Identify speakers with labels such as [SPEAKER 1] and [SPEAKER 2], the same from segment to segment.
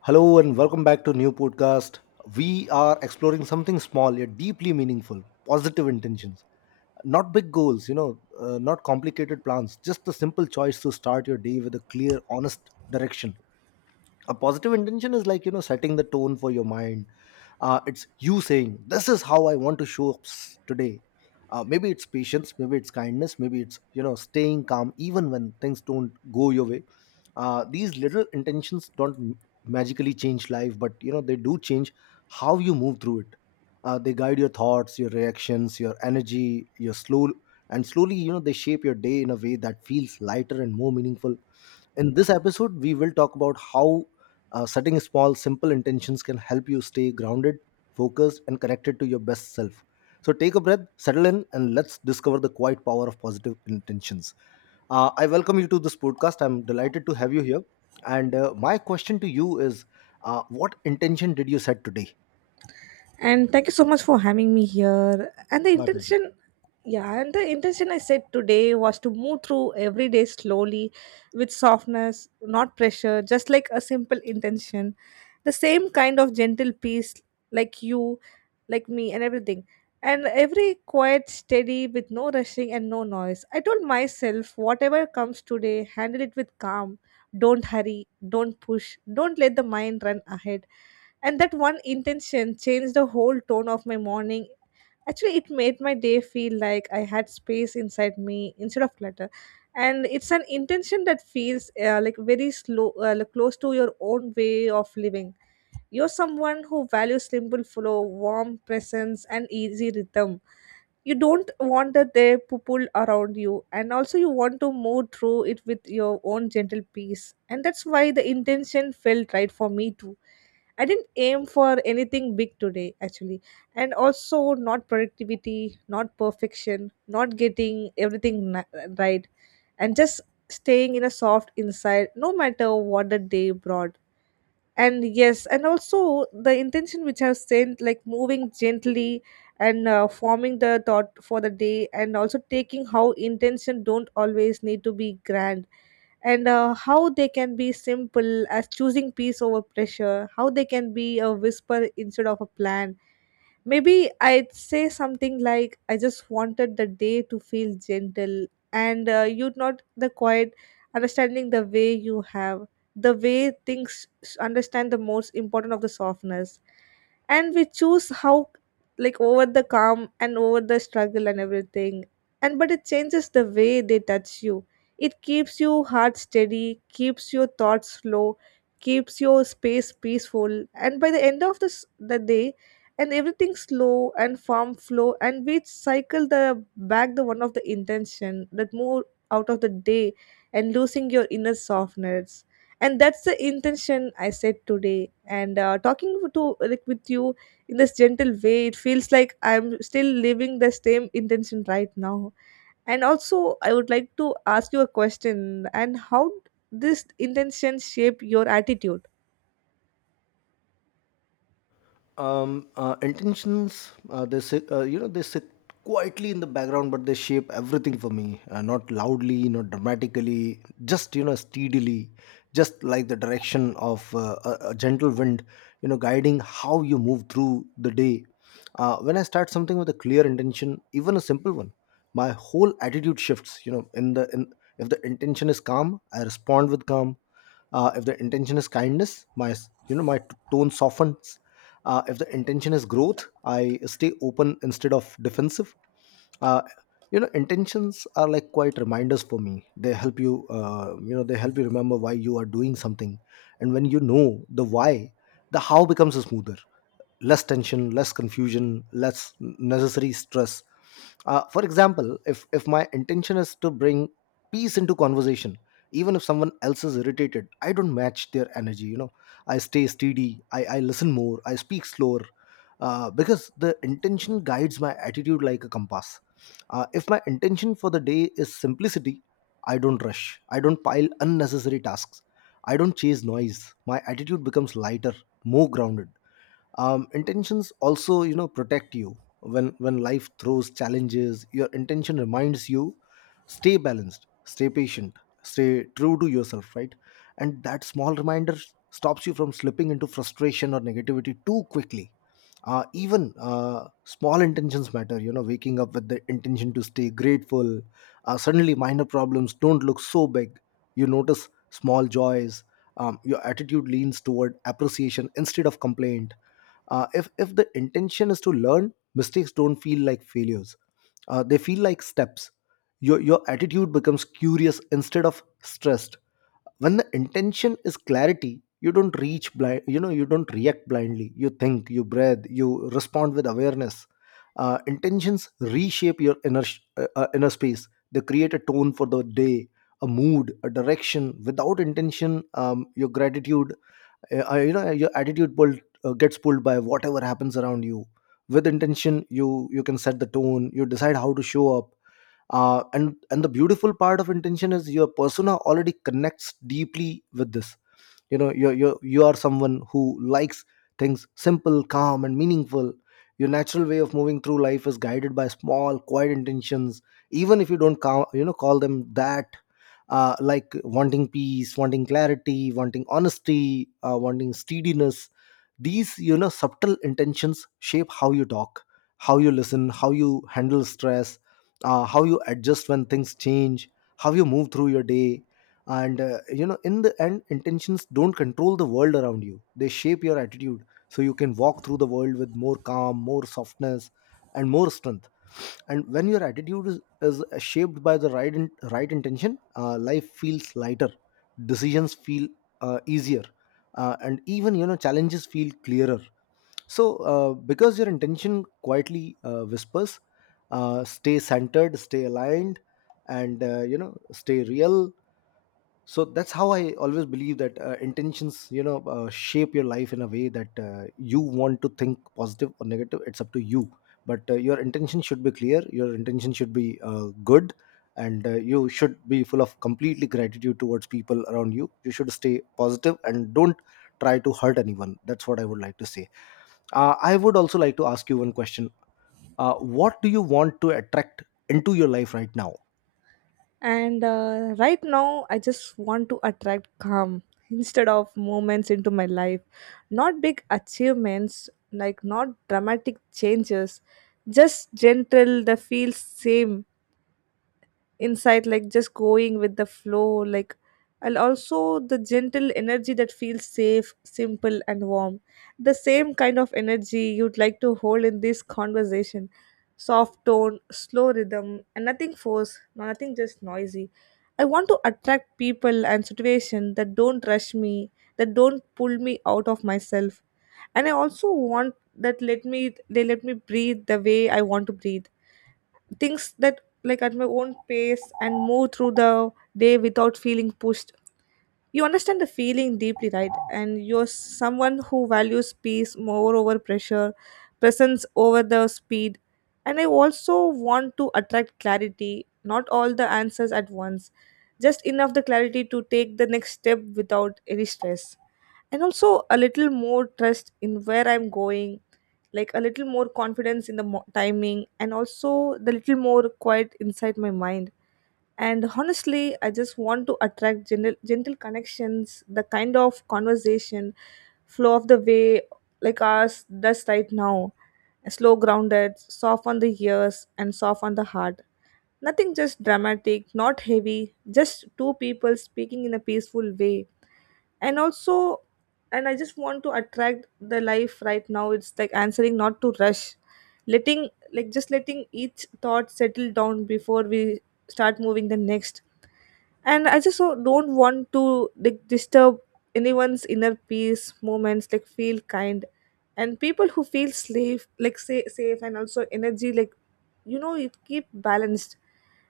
[SPEAKER 1] Hello and welcome back to new podcast. We are exploring something small yet deeply meaningful, positive intentions. Not big goals, not complicated plans, just the simple choice to start your day with a clear, honest direction. A positive intention is like setting the tone for your mind. It's you saying this is how I want to show up today. Maybe it's patience, maybe it's kindness, maybe it's staying calm even when things don't go your way. These little intentions don't magically change life, but they do change how you move through it. They guide your thoughts, your reactions, your energy, your slow, and slowly they shape your day in a way that feels lighter and more meaningful. In this episode, we will talk about how setting small, simple intentions can help you stay grounded, focused, and connected to your best self. So take a breath, settle in, and let's discover the quiet power of positive intentions. I welcome you to this podcast. I'm delighted to have you here. And my question to you is, what intention did you set today?
[SPEAKER 2] And thank you so much for having me here. And the
[SPEAKER 1] My pleasure.
[SPEAKER 2] intention yeah, and the intention I said today was to move through every day slowly with softness, not pressure, just like a simple intention. The same kind of gentle peace, like you, like me, and everything. And every quiet, steady, with no rushing and no noise. I told myself, whatever comes today, handle it with calm. Don't hurry, don't push, don't let the mind run ahead, and that one intention changed the whole tone of my morning. Actually, it made my day feel like I had space inside me instead of clutter. And it's an intention that feels like very slow, like close to your own way of living. You're someone who values simple flow, warm presence, and easy rhythm. You don't want that they pull around you, and also you want to move through it with your own gentle peace. And that's why the intention felt right for me too. I didn't aim for anything big today, actually. And also, not productivity, not perfection, not getting everything right, and just staying in a soft inside, no matter what the day brought. And yes, and also the intention which I've sent, like moving gently and forming the thought for the day, and also taking how intention don't always need to be grand and how they can be simple as choosing peace over pressure, how they can be a whisper instead of a plan. Maybe I'd say something like, I just wanted the day to feel gentle, and you not the quiet, understanding the way you have, the way things understand the most important of the softness, and we choose how, like over the calm and over the struggle and everything. And but it changes the way they touch you. It keeps your heart steady, keeps your thoughts slow, keeps your space peaceful, and by the end of this the day and everything slow and firm flow, and we cycle the back the one of the intention that move out of the day and losing your inner softness. And that's the intention I said today. And talking to like with you in this gentle way, it feels like I'm still living the same intention right now. And also I would like to ask you a question, and how this intention shape your attitude.
[SPEAKER 1] Intentions, they sit, they sit quietly in the background, but they shape everything for me. Not loudly, not dramatically, just steadily, just like the direction of a gentle wind, guiding how you move through the day. When I start something with a clear intention, even a simple one, my whole attitude shifts. You know in the in If the intention is calm, I respond with calm. If the intention is kindness, my tone softens. If the intention is growth, I stay open instead of defensive. uh, Intentions are like quite reminders for me. They help you, you know they help you remember why you are doing something, and when you know the why, the how becomes smoother. Less tension, less confusion, less necessary stress. For example, if my intention is to bring peace into conversation, even if someone else is irritated, I don't match their energy. I stay steady, I listen more, I speak slower, because the intention guides my attitude like a compass. If my intention for the day is simplicity, I don't rush, I don't pile unnecessary tasks, I don't chase noise. My attitude becomes lighter, more grounded. Intentions also protect you. When life throws challenges, your intention reminds you: stay balanced, stay patient, stay true to yourself, right? And that small reminder stops you from slipping into frustration or negativity too quickly. Even small intentions matter. Waking up with the intention to stay grateful, suddenly minor problems don't look so big. You notice small joys. Your attitude leans toward appreciation instead of complaint. If the intention is to learn, mistakes don't feel like failures. They feel like steps. Your attitude becomes curious instead of stressed. When the intention is clarity, you don't reach blind. You don't react blindly. You think, you breathe, you respond with awareness. Intentions reshape your inner space. They create a tone for the day, a mood, a direction. Without intention, your gratitude, your attitude pulled gets pulled by whatever happens around you. With intention, you can set the tone, you decide how to show up. And the beautiful part of intention is, your persona already connects deeply with this. You are someone who likes things simple, calm, and meaningful. Your natural way of moving through life is guided by small, quiet intentions, even if you don't call, you know call them that, like wanting peace, wanting clarity, wanting honesty, wanting steadiness. These subtle intentions shape how you talk, how you listen, how you handle stress, how you adjust when things change, how you move through your day. And in the end, intentions don't control the world around you. They shape your attitude, so you can walk through the world with more calm, more softness, and more strength. And when your attitude is shaped by the right intention, life feels lighter, decisions feel easier, and even challenges feel clearer, because your intention quietly whispers, stay centered, stay aligned, and stay real. So that's how I always believe that intentions shape your life in a way that, you want to think positive or negative, it's up to you. But your intention should be clear, your intention should be good, and you should be full of completely gratitude towards people around you. You should stay positive and don't try to hurt anyone. That's what I would like to say. I would also like to ask you one question. uh, what do you want to attract into your life right now?
[SPEAKER 2] And right now I just want to attract calm instead of moments into my life, not big achievements, like not dramatic changes, just gentle the feel same insight, like just going with the flow, like, and also the gentle energy that feels safe, simple, and warm. The same kind of energy you'd like to hold in this conversation: soft tone, slow rhythm, and nothing forced, no, nothing just noisy. I want to attract people and situations that don't rush me, that don't pull me out of myself, and I also want that let me, they let me breathe the way I want to breathe, things that like at my own pace and move through the day without feeling pushed. You understand the feeling deeply, right, and you're someone who values peace more over pressure, presence over the speed. And I also want to attract clarity, not all the answers at once, just enough the clarity to take the next step without any stress, and also a little more trust in where I'm going, like a little more confidence in the timing, and also the little more quiet inside my mind. And honestly, I just want to attract gentle connections, the kind of conversation flow of the way, like ours does right now, slow, grounded, soft on the ears and soft on the heart, nothing just dramatic, not heavy, just two people speaking in a peaceful way. And also, and I just want to attract the life right now. It's like answering not to rush, letting, like just letting each thought settle down before we start moving the next. And I just so don't want to like disturb anyone's inner peace, moments like feel kind, and people who feel safe, like say safe, and also energy, like, you know it keep balanced.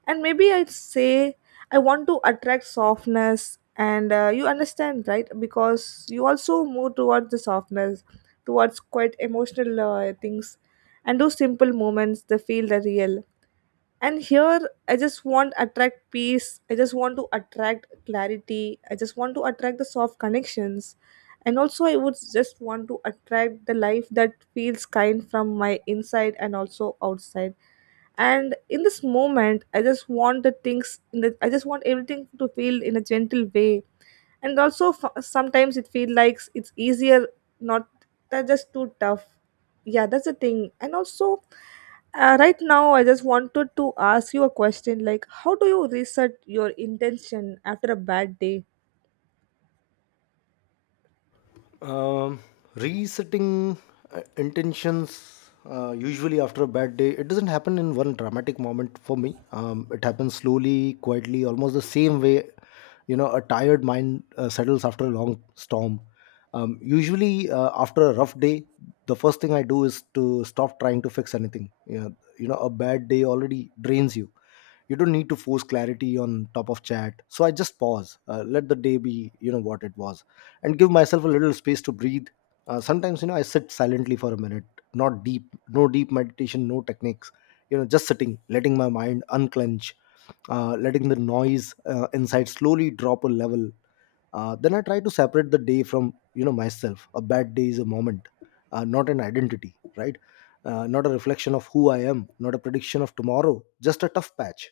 [SPEAKER 2] And maybe I'd say I want to attract softness, and you understand, right, because you also move towards the softness, towards quite emotional things, and those simple moments they feel the real. And here I just want attract peace, I just want to attract clarity, I just want to attract the soft connections. And also I would just want to attract the life that feels kind from my inside and also outside. And in this moment I just want the things in the, I just want everything to feel in a gentle way. And also sometimes it feels like it's easier, not, they're just too tough. Yeah, that's the thing. And also, right now I just wanted to ask you a question, like how do you reset your intention after a bad day.
[SPEAKER 1] Um, Resetting intentions usually after a bad day, it doesn't happen in one dramatic moment for me. It happens slowly, quietly, almost the same way, you know, a tired mind settles after a long storm. Usually, after a rough day, the first thing I do is to stop trying to fix anything. You know, a bad day already drains you. You don't need to force clarity on top of chat. So I just pause, let the day be, you know, what it was, and give myself a little space to breathe. Sometimes, you know, I sit silently for a minute, not deep, no deep meditation, no techniques, you know, just sitting, letting my mind unclench, letting the noise inside slowly drop a level. Then I try to separate the day from, you know, myself. A bad day is a moment, not an identity, right? Not a reflection of who I am, not a prediction of tomorrow, just a tough patch.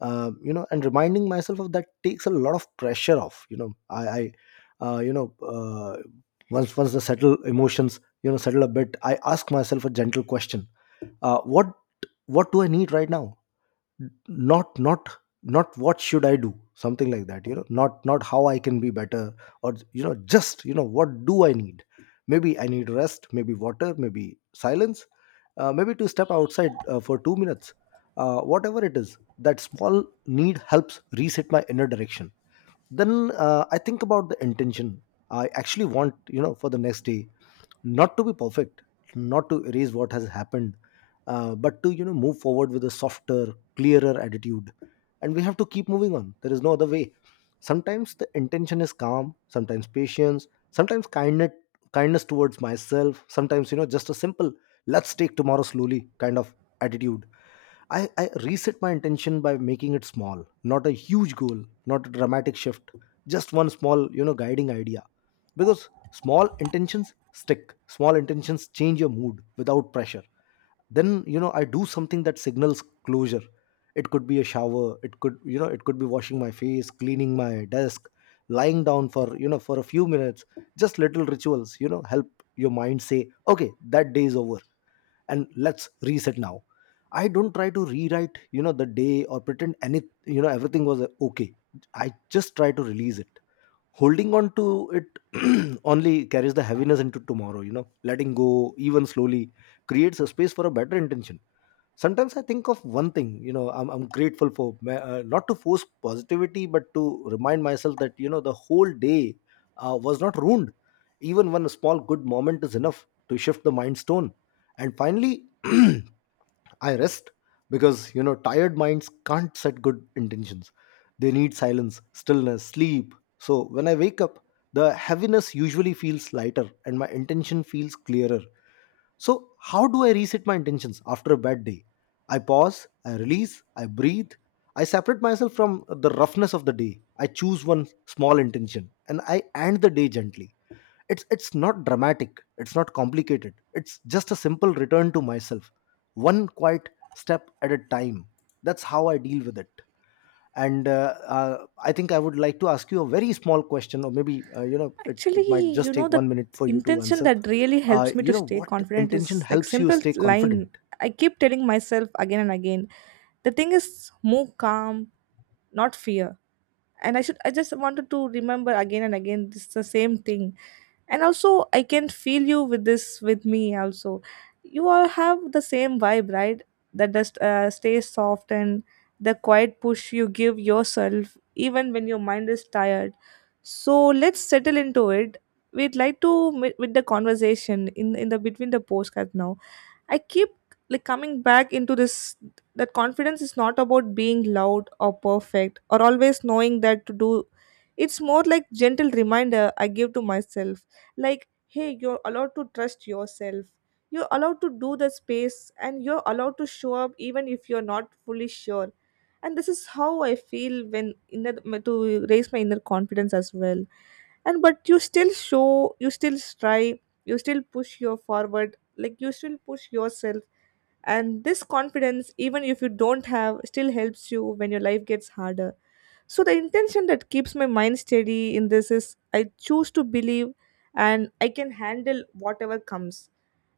[SPEAKER 1] And reminding myself of that takes a lot of pressure off, you know. I i uh, you know uh, once once the settle emotions settle a bit, I ask myself a gentle question. uh, what what do I need right now? Not Not what should I do, something like that, you know. Not how I can be better, or, you know, just, you know, what do I need? Maybe I need rest, maybe water, maybe silence, maybe to step outside for 2 minutes, whatever it is. That small need helps reset my inner direction. Then I think about the intention I actually want, you know, for the next day. Not to be perfect, not to erase what has happened, but to, you know, move forward with a softer, clearer attitude. And we have to keep moving on. There is no other way. Sometimes the intention is calm, sometimes patience, sometimes kindness, kindness towards myself, sometimes, you know, just a simple "let's take tomorrow slowly" kind of attitude. I reset my intention by making it small. Not a huge goal, not a dramatic shift, just one small, you know, guiding idea, because small intentions stick. Small intentions change your mood without pressure. Then, you know, I do something that signals closure. It could be a shower, it could, you know, it could be washing my face, cleaning my desk, lying down for, you know, for a few minutes. Just little rituals, you know, help your mind say, okay, that day is over, and let's reset now. I don't try to rewrite, you know, the day or pretend any, you know, everything was okay. I just try to release it. Holding on to it only carries the heaviness into tomorrow, you know. Letting go, even slowly, creates a space for a better intention. Sometimes I think of one thing, you know, I'm grateful for not to force positivity, but to remind myself that, you know, the whole day was not ruined. Even one small good moment is enough to shift the mind stone. And finally, I rest, because you know tired minds can't set good intentions. They need silence, stillness, sleep. So when I wake up, the heaviness usually feels lighter and my intention feels clearer. So how do I reset my intentions after a bad day? I pause, I release, I breathe, I separate myself from the roughness of the day. I choose one small intention and I end the day gently. It's not dramatic, it's not complicated, it's just a simple return to myself, one quiet step at a time. That's how I deal with it. And I think I would like to ask you a very small question, or maybe, it
[SPEAKER 2] Actually,
[SPEAKER 1] might
[SPEAKER 2] you
[SPEAKER 1] just
[SPEAKER 2] know,
[SPEAKER 1] take
[SPEAKER 2] the
[SPEAKER 1] 1 minute for you to
[SPEAKER 2] intention
[SPEAKER 1] answer.
[SPEAKER 2] that really helps me to stay
[SPEAKER 1] What
[SPEAKER 2] confident
[SPEAKER 1] intention
[SPEAKER 2] is like
[SPEAKER 1] helps you
[SPEAKER 2] simple
[SPEAKER 1] stay confident?
[SPEAKER 2] line. I keep telling myself again and again, the thing is move calm, not fear. And I should, I just wanted to remember again and again, it's the same thing. And also I can feel you with this with me also. You all have the same vibe, right, that just stays soft and the quiet push you give yourself even when your mind is tired. So let's settle into it. We'd like to with the conversation in the between the postcard now. I keep like coming back into this, that confidence is not about being loud or perfect or always knowing that to do. It's more like gentle reminder I give to myself, like hey, you're allowed to trust yourself. You're allowed to do the space and you're allowed to show up even if you're not fully sure. And this is how I feel when inner, to raise my inner confidence as well. And but you still show, you still strive, you still push your forward, like you still push yourself. And this confidence, even if you don't have, still helps you when your life gets harder. So the intention that keeps my mind steady in this is I choose to believe, and I can handle whatever comes.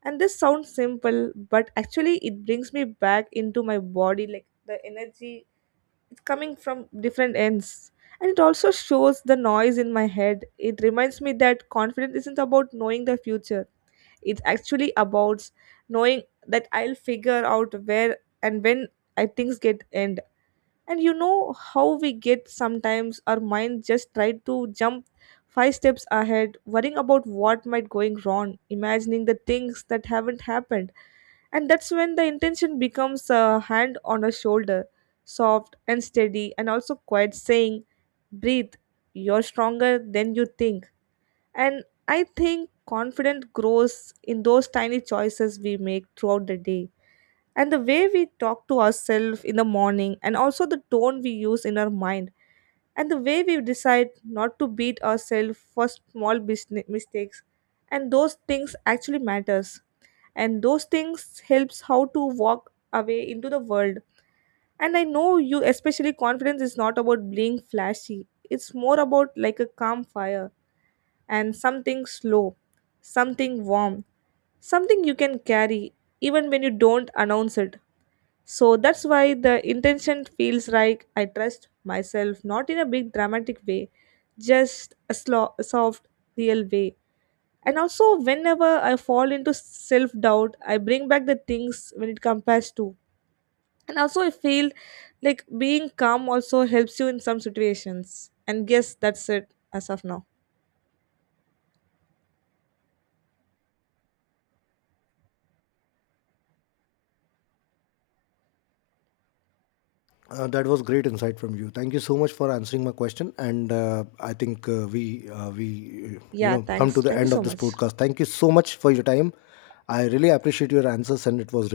[SPEAKER 2] And this sounds simple, but actually it brings me back into my body, like the energy it's coming from different ends. And it also shows the noise in my head. It reminds me that confidence isn't about knowing the future. It's actually about knowing that I'll figure out where and when I things get end. And you know how we get sometimes our mind just try to jump 5 steps ahead, worrying about what might going wrong, imagining the things that haven't happened. And that's when the intention becomes a hand on a shoulder, soft and steady and also quiet, saying breathe, you're stronger than you think. And I think confidence grows in those tiny choices we make throughout the day. And the way we talk to ourselves in the morning, and also the tone we use in our mind, and the way we decide not to beat ourselves for small business mistakes. And those things actually matters. And those things helps how to walk away into the world. And I know you, especially confidence is not about being flashy. It's more about like a calm fire, and something slow, something warm, something you can carry even when you don't announce it. So that's why the intention feels like I trust myself, not in a big dramatic way, just a slow, a soft, real way. And also, whenever I fall into self doubt, I bring back the things when it compares to. And also, I feel like being calm also helps you in some situations. And yes, that's it as of now.
[SPEAKER 1] That was great insight from you. Thank you so much for answering my question. And I think we you
[SPEAKER 2] Yeah,
[SPEAKER 1] know, come
[SPEAKER 2] thanks.
[SPEAKER 1] to the
[SPEAKER 2] Thank you
[SPEAKER 1] end
[SPEAKER 2] so
[SPEAKER 1] of this
[SPEAKER 2] much.
[SPEAKER 1] podcast. Thank you so much for your time. I really appreciate your answers, and it was